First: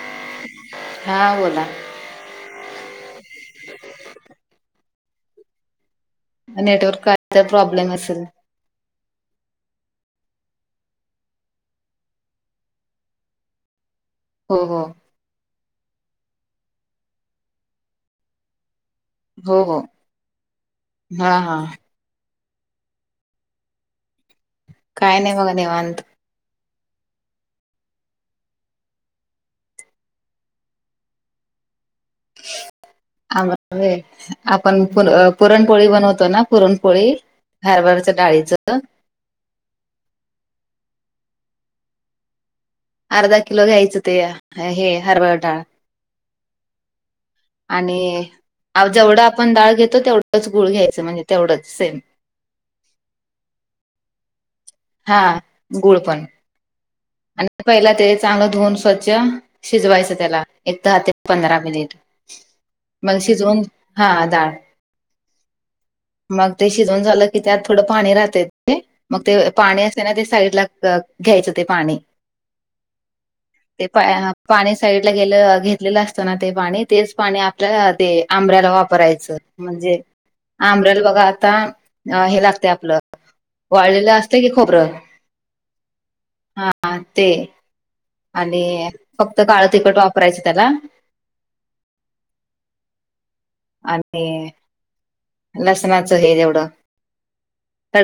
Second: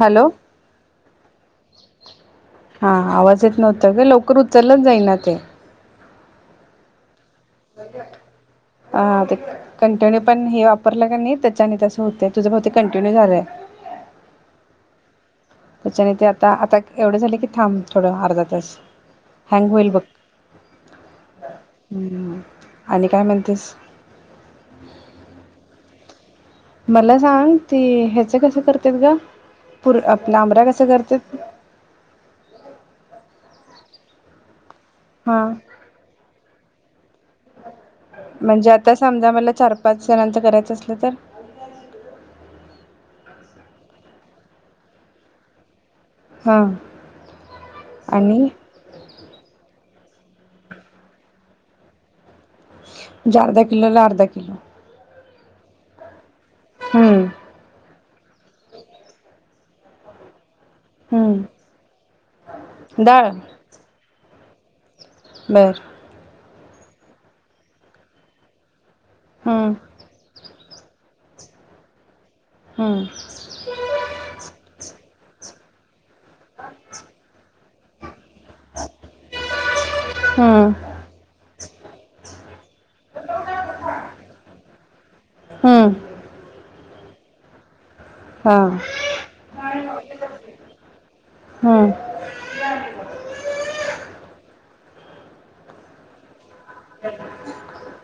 Hello हा बोला हा आवाज येत नव्हता ग. लवकर उचललाच जाईना ते म नेटवर्क कायतर प्रॉब्लेम असल हा ते कंटिन्यू पण हे वापरलं कनी त्याच्यानी तसं होतय. तुझ बहुतेक कंटिन्यू झालंय. हो हो. त्याच्यानी ते आता, आता एवढं झाले की, थांब थोडं अर्धा तास हो हँग हो होईल बघ. हा हा हूं हम्म आणि काय म्हणतेस? काय नाय बघा निवांत मला सांग ते हेचं कसं करतात ग? पुर आपल लांबऱ्या कसं करत्यात [unintelligible] आपण पुर हां पुरणपोळी बनवतोय ना पुरणपोळी हरभराच्या म्हणजे डाळीचं आता समजा मला चार पाच जणांचं करायचं असलं तर अर्धा किलो घ्यायचं ते हे हरभरा डाळ हां आणि जेवढं आपण डाळ घेतो. तेवढंच गुळ घ्यायचं. म्हणजे तेवढंच सेम म्हणजे अर्धा किलोला अर्धा किलो हा, गुळ पण हूं आणि पहिला ते चांगलं धुवून स्वच्छ, शिजवायचं त्याला एक दहा ते पंधरा हम्म मिनिट. मग डाळ शिजवून, हा डाळ बर मग ते शिजवून झालं की, त्यात थोडं पाणी राहतय ते मग ते हम्म, पाणी अस ते ना ते साईड ला घ्यायचं ते पाणी हां ते प पाणी साईड गेलं घेत. घेतलेलं असतना ते पाणी तेच पाणी आपल्या ते आंबऱ्याला वापरायचं म्हणजे हम्म, आंब्र्याला बघा आता हे लागतय. आपलं वाळलेलं असय की खोबरं, हूं हा ते आणि फक्त काळं तिखट वापरायचं त्याला हम्म. आणि लसणाचं हे एवढं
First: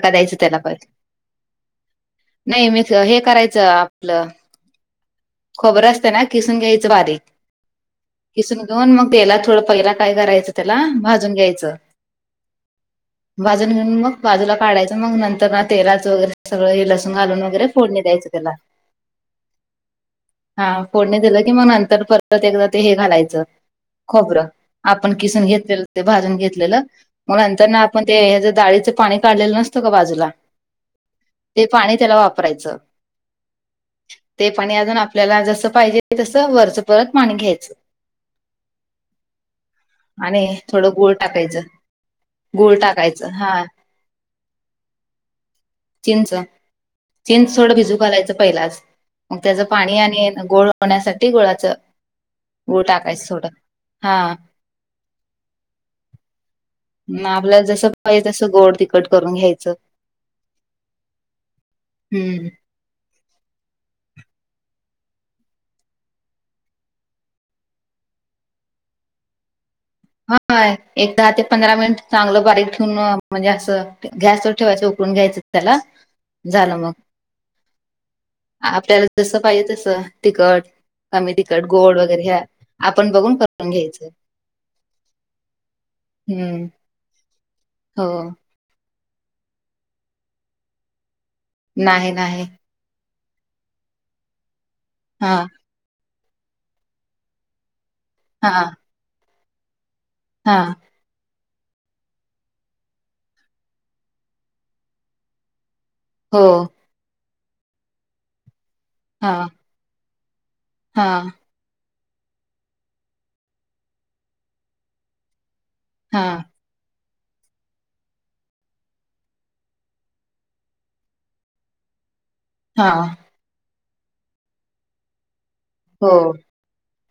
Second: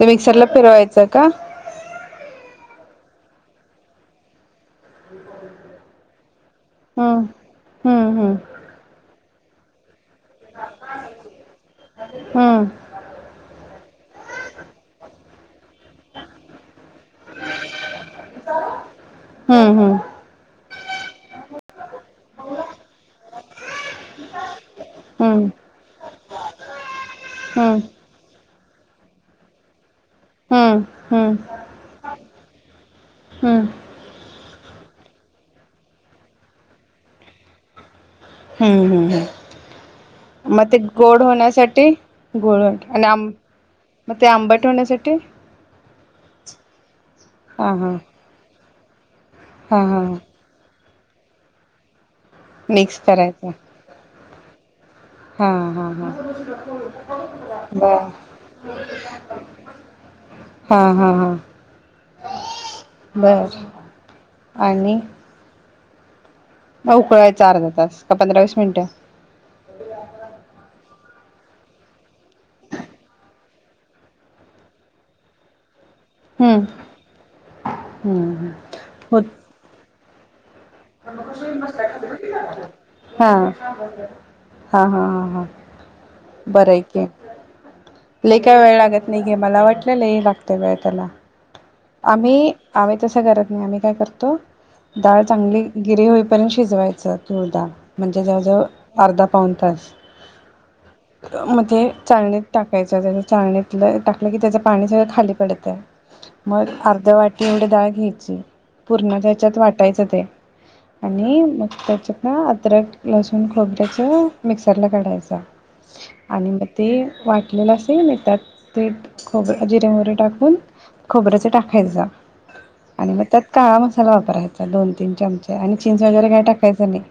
ते मिक्सरला फीरवायचं का? नाही मीसं हे करायचं आपलं, खोबरं असतं ना किसून घ्याय च बारीक हम्म, हम्म, किसून घेऊन मग तेला थोडं पहिला काय करायचं त्याला भाजून घ्यायचं. हा [inaudible] भाजून घेऊन मग बाजूला काढायचं. मग नंतर ना, तेलाचं वगैरे सगळं, हे लसून घालून वगैरे फोडणी द्यायचं. केला. हम्म, हम्म, हा, फोडणी दिलं की मग नंतर परत एकदा ते हे घालायचं. खोबरं आपण किसून हम्म, घेतलेलं ते भाजून घेतलेलं. मग नंतर ना, हम्म, आपण ते हेच्या डाळीचं पाणी काढलेलं नसतं का बाजूला? हो. ते पाणी त्याला वापरायचं. हम्म, ते पाणी अजून आपल्याला जसं पाहिजे तसं वरच परत पाणी घ्यायचं. हम्म-हम्म, आणि मग ते थोडं गुळ गोड टाकायचं होण्यासाठी गूळ हो गुळ आणि आ टाकायचं हा मग ते आंबट होण्यासाठी चिंच-चिंच न हा थोडं हा भिजू घालं. पहिलाच मग त्याच हा पाणी हा आणि गोळ होण्यासाठी गुळाच गुळ मिक्स टाकायचं थोडं, करायचं हा. हा-हा, मग हा-हा, आपल्याला जसं बरं. पाहिजे तसं गोड तिखट करून घ्यायचं. हा-हा, हा. हम्म बरं, आणि मग उकळायचा अर्धा तास का पंधरा वीस मिनिटं? होय, एक दहा ते पंधरा मिनिट चांगलं बारीक ठेवून, म्हणजे असं गॅसवर ठेवायचं, उकळून घ्यायचं. चला, हम्म झालं मग हम्म आपल्याला हो जसं पाहिजे तसं तिकट-कमी तिकट, गोड वगैरे ह्या आपण बघून करून घ्यायचं. हा-हा, हा-हा, हम्म बरं आहे की. हो. इतका वेळ लागत नाही गे मला. वाटलं लय लागते वेळ त्याला, नाही नाही आम्ही आम्ही तसं करत नाही. आम्ही काय करतो, डाळ हा चांगली- गिरे होईपर्यंत शिजवायचं तुरडाळ, म्हणजे हा जवळजवळ अर्धा-पाऊण तास हा. अं, मग ते चाळणीत टाकायच त्या चाळणीतलं टाकलं की त्याच पाणी सगळं खाली पडतं, हो मग अर्ध वाट तेवढी डाळ घ्यायची, पूर्ण हा त्याच्यात वाटायचं ते हा आणि मग त्याच्या हं, अद्रक, लसुण, खोबऱ्याचं मिक्सरला काढायचा हा आणि ब ती वाट वाटलेलं असतंय म त्यात ते खोबरं, जिरे, मोहरी टाकून खोबऱ्याचे टाकायचं. हा आणि मग त्यात काळा मसाला वापरायचा दोन-तीन चमचे, आणि चिंच हो वगैरे काय टाकतं. काहीच नाही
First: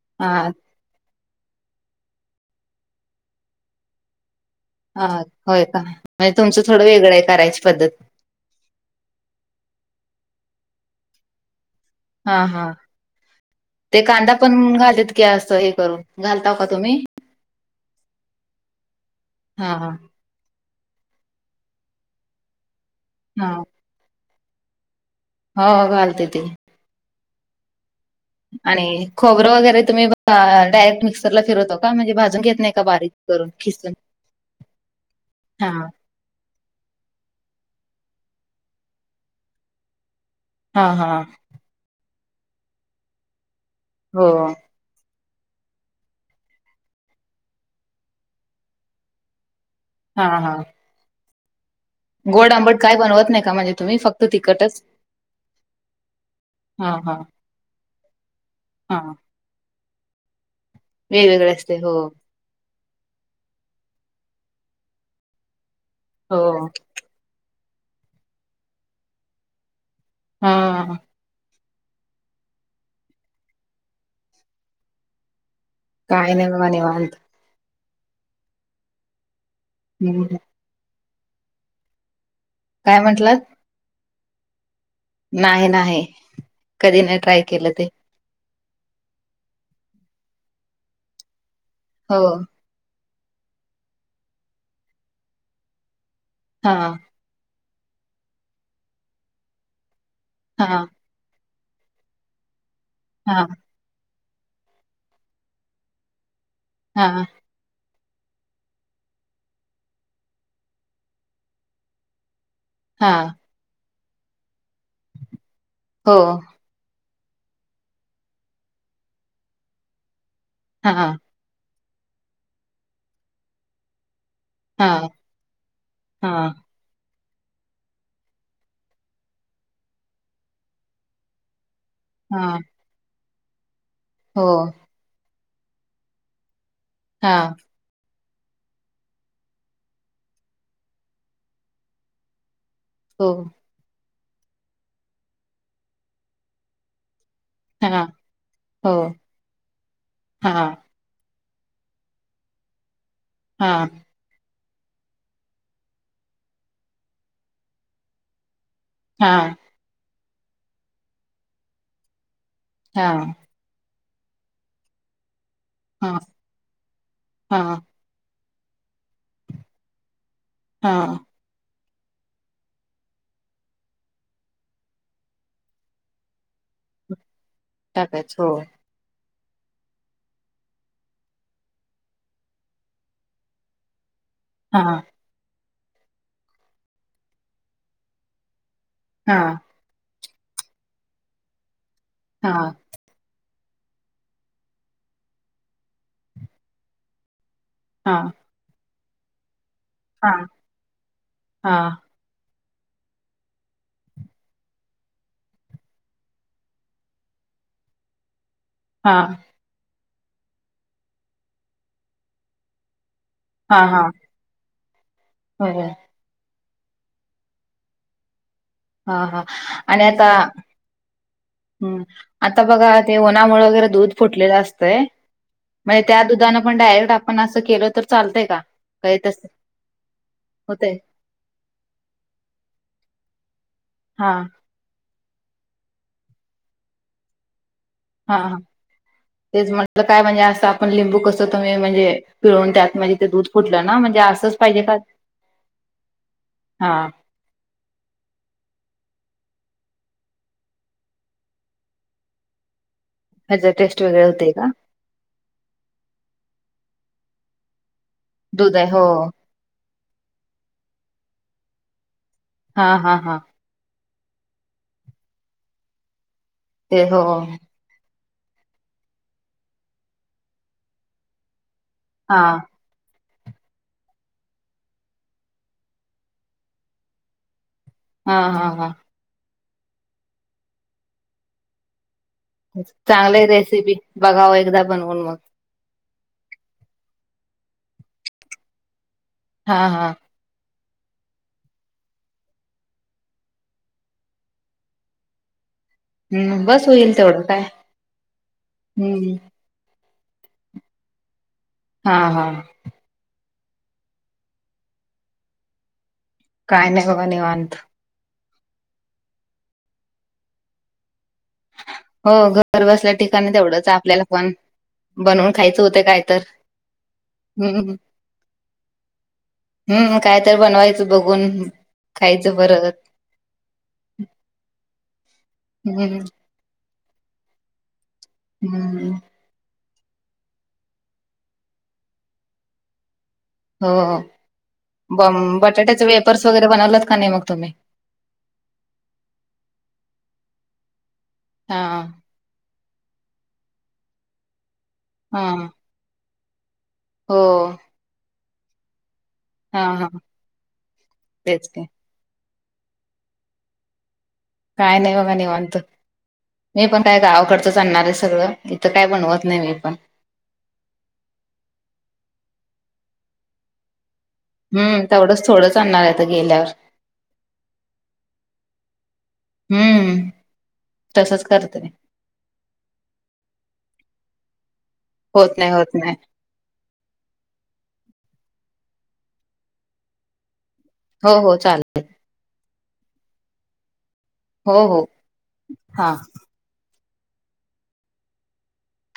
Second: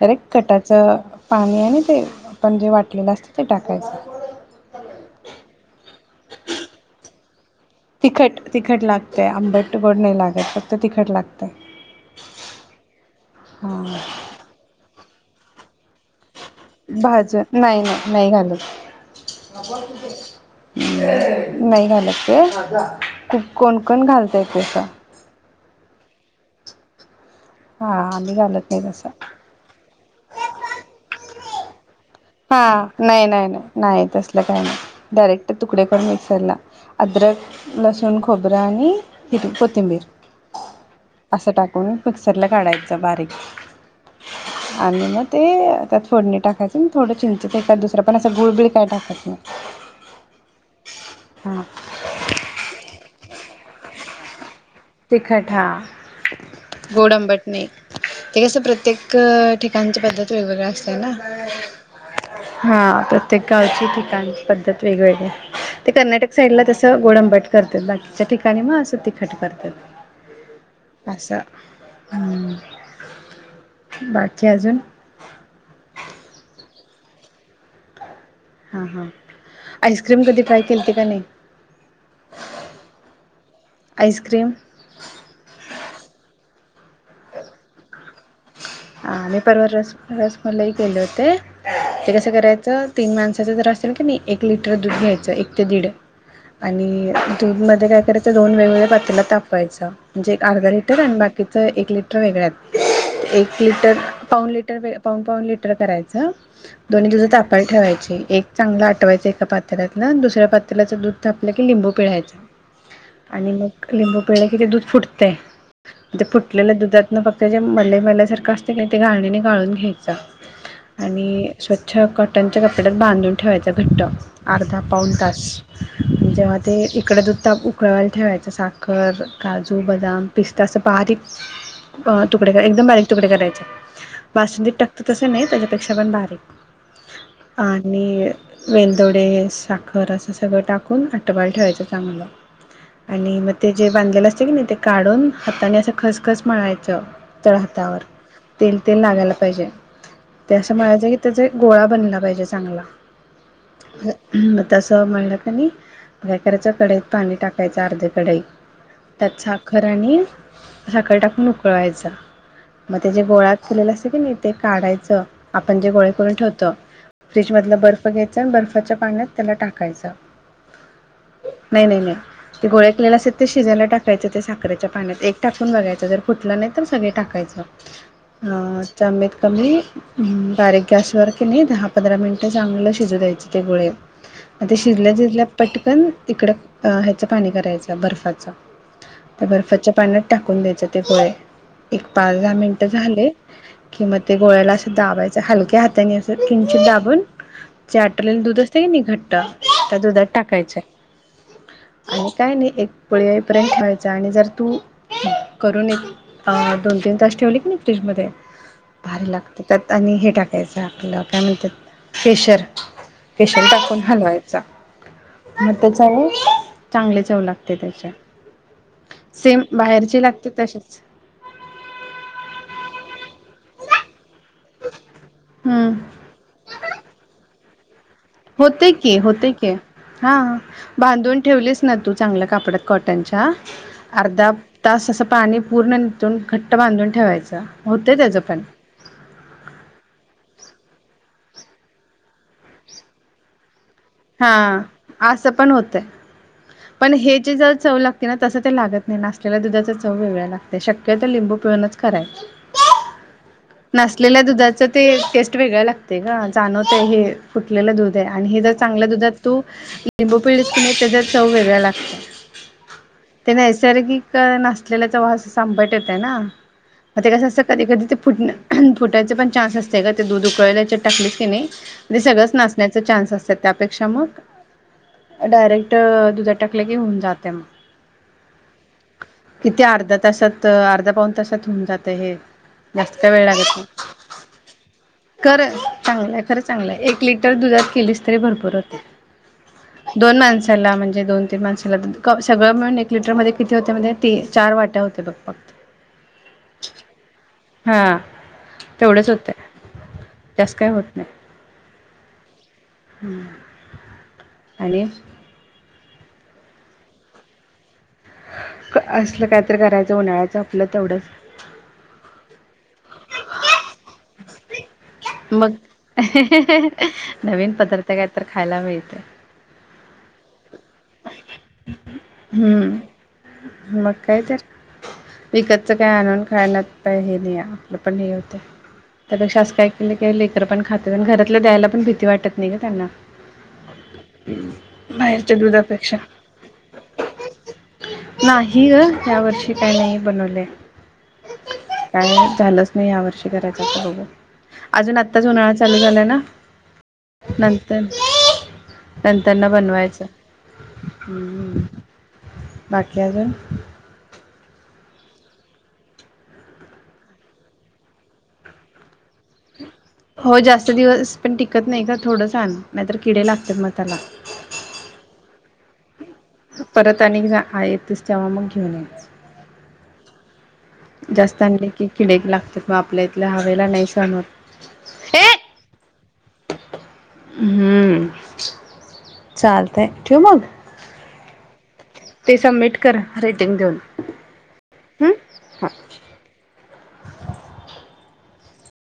तर एक हा कटाचं पाणी आणि तेल, आपण जे वाटलेलं असतं ते टाकायचं. हा, होय का? नाही, तुमचं थोडं वेगळं आहे करायची पद्धत. तिखट-तिखट लागतंय, आंबट गोड नाही लागत, फक्त तिखट लागतंय. हा-हा, हा ते कांदा पण घालत की? असं हे करून घालता का तुम्ही? भाज्या नाही, नाही-नाही, घालत. हा हा नाही घालत ते. खूप कोण-कोण घालतंय ते तसं हो, घालते ते. हा-हा. आणि खोबरं वगैरे तुम्ही अ डायरेक्ट मिक्सरला फिरतो का? म्हणजे भाज हां नाही नाही नाही नाही तसलं काही नाही. डायरेक्ट हा तुकडे करून मिक्सरला अद्रक, लसूण, खोबरं, आणि हिरवी कोथिंबीर. हां हां. असं टाकून मिक्सरला काढायचं बारीक. हो. आणि मग ते त्यात फोडणी टाकायचं थोडं चिंचेच एखाद दुसरं, पण असं गुळबिळ काय टाकायचं नाही. हां हां. हां. गोड, आंबट काय बनवत नाही का म्हणजे तुम्ही फक्त तिखटच? तिखटं हा हां गोड हा आंबट नाही, ते कसं हा प्रत्येक- ठिकाणची पध्दत वेगवेगळी असते ना! वेगवेगळे असते हो हां प्रत्येक गावची ठिकाण पद्धत वेगवेगळे. ते कर्नाटक हो साईडला तसं गोड आंबट करतात, बाकीच्या ठिकाणी मग असं तिखट करतात. हां हां. असं हम्म, बाकी अजून! काय नाही बाबा निवांत. हां हां आईस्क्रीम हम्म. कधी ट्राय केलती का नाही? काय म्हंटलात? आईसक्रीम! नाही नाही कधी नाही ट्राय केलं ते. हां मी परवा रस रसमलाई केले होते. ते हो. कसं करायचं? तीन माणसाचं जर असेल की नाही, एक लिटर दूध घ्यायचं एक ते दीड. हां, आणि दूध मध्ये काय करायचं दोन वेगवेगळ्या पातील्यात तापवायंच. म्हणजे एक हां, अर्धा लिटर आणि बाक कीच एक लिटर वेगळ्यात हां. एक लिटर पाऊण लिटर पाऊण पाऊण लिटर करायचं. दोन्ही हां, दूध ताप पायला ठेवायचे. एक चांगल आटवायच एका पातील्यातल आणि दुसऱ्या पातील्याच दूध तापलं की लिंबू पिळायचं. हां. आणि मग लिंबू पिळले की ते दूध फुटतंय हो. आणि ते फुट आपल्याला दुधातन फक्त जे मलई मलईसारखं असतंय की नाही ते गाळणीने गाळून घ्यायचं. हां, हां, आणि स्वच्छ कॉटनच्या कपड्यात बांधून ठेवायचा घट्ट. अर्धा हां, पाऊण तास. हां. जेव्हा ते इकडं दुध ताप उकळायला ठेवायचं, साखर, काजू, बदाम, पिस्ता असं बारीक [inaudible] अ तुकडे हां. एकदम बारीक तुकडे करायचे. हो. बासुंदीत टाकत तसें नाही त्याच्यापेक्षा पण बारीक. हां. आणि वेलदोडे, साखर असं सगळं टाकून आटवायला ठेवायचं चांगलं. आणि मग ते जे बांधलेलं असतं की नाही ते काढून हाताने असं खसखस मळायचं. तळ हातावर तेल हो. तेल लागायला पाहिजे ते अस हां, मळायचा की त्याचा एक गोळा बनला पाहिजे चांगला. हां. मग तसं मळलं का नाही काय करायचं कढईत पाणी टाकायचं अर्धी कढई त्यात हां, साखर आणि साखर टाकून उकळायचा मग ते जे हां, गोळात केलेल असते की नाही ते काढायच आपण जे गोळे हां, करून ठेवतो फ्रीज मधल हां, बर्फ घ्यायच आणि बर्फाच्या पाण्यात त्याला टाकायच हां नाही नाही नाही ते गोळे केले असतात ते शिजाला टाकायच ते साखरेच्या पाण्यात एक टाकुन बघायच जर फुटल नाही तर सगळे टाकायच टाकायचं. हो. अं चमीत कमी बारीक गॅसवर की नाही दहा पंधरा मिनिट चांगल शिजु द्यायचे ते गोळे आता हां, शिजल्या जिजल्या पटकन इकड ह्याच पाणी करायच बर्फाच त्या हां, बर्फाच्या पाण्यात टाकुन द्यायचे ते गोळे एक पाच -दहा हां, मिनिट झाले कि म ते गोळ्याला अस दाबायच हलक्या हाताने अस किंचित दाबुन जे हां, आटवलेल दुध असते कि नाही घट्ट त्या दुधात हां, टाकायच हां, आणि काय नाही एक उकळी येईपर्यंत पर्यंत आणि जर तु करून एक अं दोन -तीन तास ठेवले की नाही फ्रीज मध्ये हां, भारी लाग तर त्यात आणि हे आपल काय म्हणतात केशर केशर हां, टाकुन हां. हलवायचा मग बरोबर. त्याच्यानी चांगले चव लागते त्याच्या हां, हां. सेम बाहेरची लागते तशीच ह आता बघा ते उन्हामुळे वगैरे दुध फुटलेल असत हम्म म्हणजे त्या दुधान पण डायरेक्ट आपण अस केल तर चालतंय का? होते काही तसं होते की हां होतंय? बांधुन ठेवलेस ना तु चांगल्या कापडात कॉटनच्या हां, अर्ध्या तास अस पाणी पुर्ण निथळून घट्ट बांधुन ठेवायच हां तेच म्हटल काय म्हणजे आपण लिंबु कस तुम्ही म्हणजे पिळुन त्यात म्हणजे ते दुध फुटल ना म्ह हां अस पण होतय हा पण हे चे चव लागते ना तस ते लागत नाही ना नासलेल्या दुधाचा चव वेगळ्या लागते शक्यतो लिंबु पिळुनच करायच याची टेस्ट वेगळी नासलेल्या होते का दुधाचं ते टेस्ट वेगळा लागते का जाणवत आहे हे फुटलेल दुध आहे आणि हे जर दूध आहे हो चांगल्या दुधात तु लिंबु पिळलीस का नाही त्याच्या चव वेगळा लागत हा हां हां नैसर्गिक नासल्याचा वास आंबट येतय ना मग ते कस कधी कधी ते फुट फुटायचे पण चान्स असते ग ते दुध उकळालाचे टाकलेस की नाही ते हा सगळंच नासण्याच चान्स असतात त्यापेक्षा मग डायरेक्ट दुधात टाकले की होऊन जाते मग हां हां हां किती अर्धा तासात अर्धा पाऊन तासात होऊन जात हे जास्त काय चांगली वेळ आहे बघाव रेसिपी एकदा बनवुन मग खर [inaudible] चांगलय चांगलय खरच चांगल आहे एक लिटर दुधात केलीस भरपूर होते हां हां दोन माणसाला म्हणजे दोन तीन माणसाला सगळ मिळून एक लिटरमध्ये किती होते माहीती ते चार वाट्या होते बघ फक्त बस होईल तेवढं काय हा हम्म तस काय होत नाही हां हां आणि काय नाही बघा निवांत. असलं काय तर करायचं, उन्हाळ्याचं आपलं तेवढंच. हो, घर बसल्या ठिकाणी तेवढंच आपल्याला पण बनवून मग, खायचं होतं काय तर नवीन हम्म पदार्थ काय तर खायला मिळतंय. हम्म. काय तर बनवायचं बघून, खायचं परत. हम्म मग काय तर, विकतचं काय हम्म आणून खाण्यात पण हे नाही, आपलं पण हे होतं. हम्म. त्यापेक्षा असं काय केले की लेकरं पण खातेत, अन घरातलं द्यायला पण भीती वाटत नाही गं त्यांना. हो, बं बाहेरच्या बटाट्याचे दुधापेक्षा वेपर्स वगैरे बनवलेत का नाही मग तुम्ही? नाही गं, यावर्षी काय नाही बनवले. हा. झालंच नाही या वर्षी करायचं, आता बघूया. अजून हा आत्ताच उन्हाळा चालू झालाय ना. हो नंतर, नंतर ना हा हा बनवायचं. तेच की हम्म्, बाकी अजून? काय नाही बघा, निवांत. नाय पण काय गावाकडचंच आणणार आहे सगळं, इथं काय बनवत नाही मी. हो, जास्त दिवस पण टिकत नाही गं, थोडंच आण. नाहीतर, किडे लागतात मग त्याला. हम, तेवढंच थोडं तांदळ्यात गेल्यावर परत आणि आहेतच, तेव्हा मग घेऊन यायचं. हम्म. तसंच जास्त करते आणलं की किडे एक लागतात, मग आपल्या इथल्या हवेला नाही सहन होत. हे होत नाही, होत नाही. हम्म. चालतंय, ठेवू मग? हो.. हो, चालतंय. ते सबमिट करा, रेटिंग देऊन. हो.. हो, हम्म. हां. हा.